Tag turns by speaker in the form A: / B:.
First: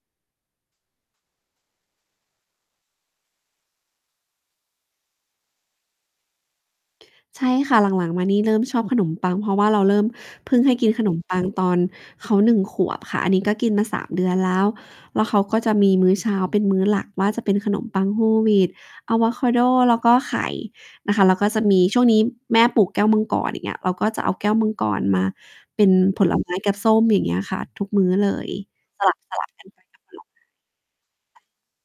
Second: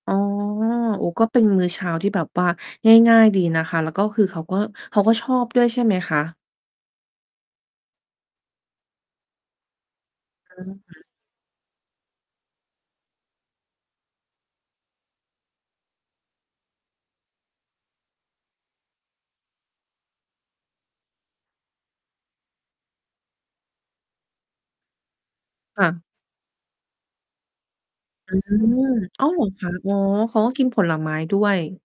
A: อ๋อ โอ้ ก็เป็นมื้อเช้าที่แบบว่าง่าย ๆ ดีนะคะ แล้วก็คือเขาก็ เขาก็ชอบด้วยใช่ไหมคะ?
B: ใช่ค่ะ หลัง ๆ มานี่เริ่มชอบขนมปัง เพราะว่าเราเริ่ม เ
A: อ
B: พิ่ง
A: ื
B: ให้กินข
A: ม
B: นมปังตอนเขา 1 ขวบค่ะ อันนี้ก็กินมา 3 เดือนแล้ว แล้วเขาก็จะมีมื้อเช้าเป็นมื้อหลักว่า จะเป็นขนมปัง Whole wheat อาโวคาโด แล้วก็ไข่นะคะ แล้วก็จะมี ช่วงนี้แม่ปลูกแก้วมังกร อย่างเงี้ย เราก็จะเอาแก้วมังกรมาเ
A: ค
B: ป็
A: ่
B: น
A: ะ
B: ผลไม้ กับส้ม อย่างเงี้ยค่ะ ทุกมื้อเ
A: อ
B: ล
A: ื
B: ย
A: ม
B: ส
A: อ้าว เหร
B: ลั
A: อ
B: บ ๆ ก
A: ค
B: ัน
A: ะ?
B: ไป
A: อ๋อ
B: กับผัก
A: เขาก็กินผลไม้ด้วย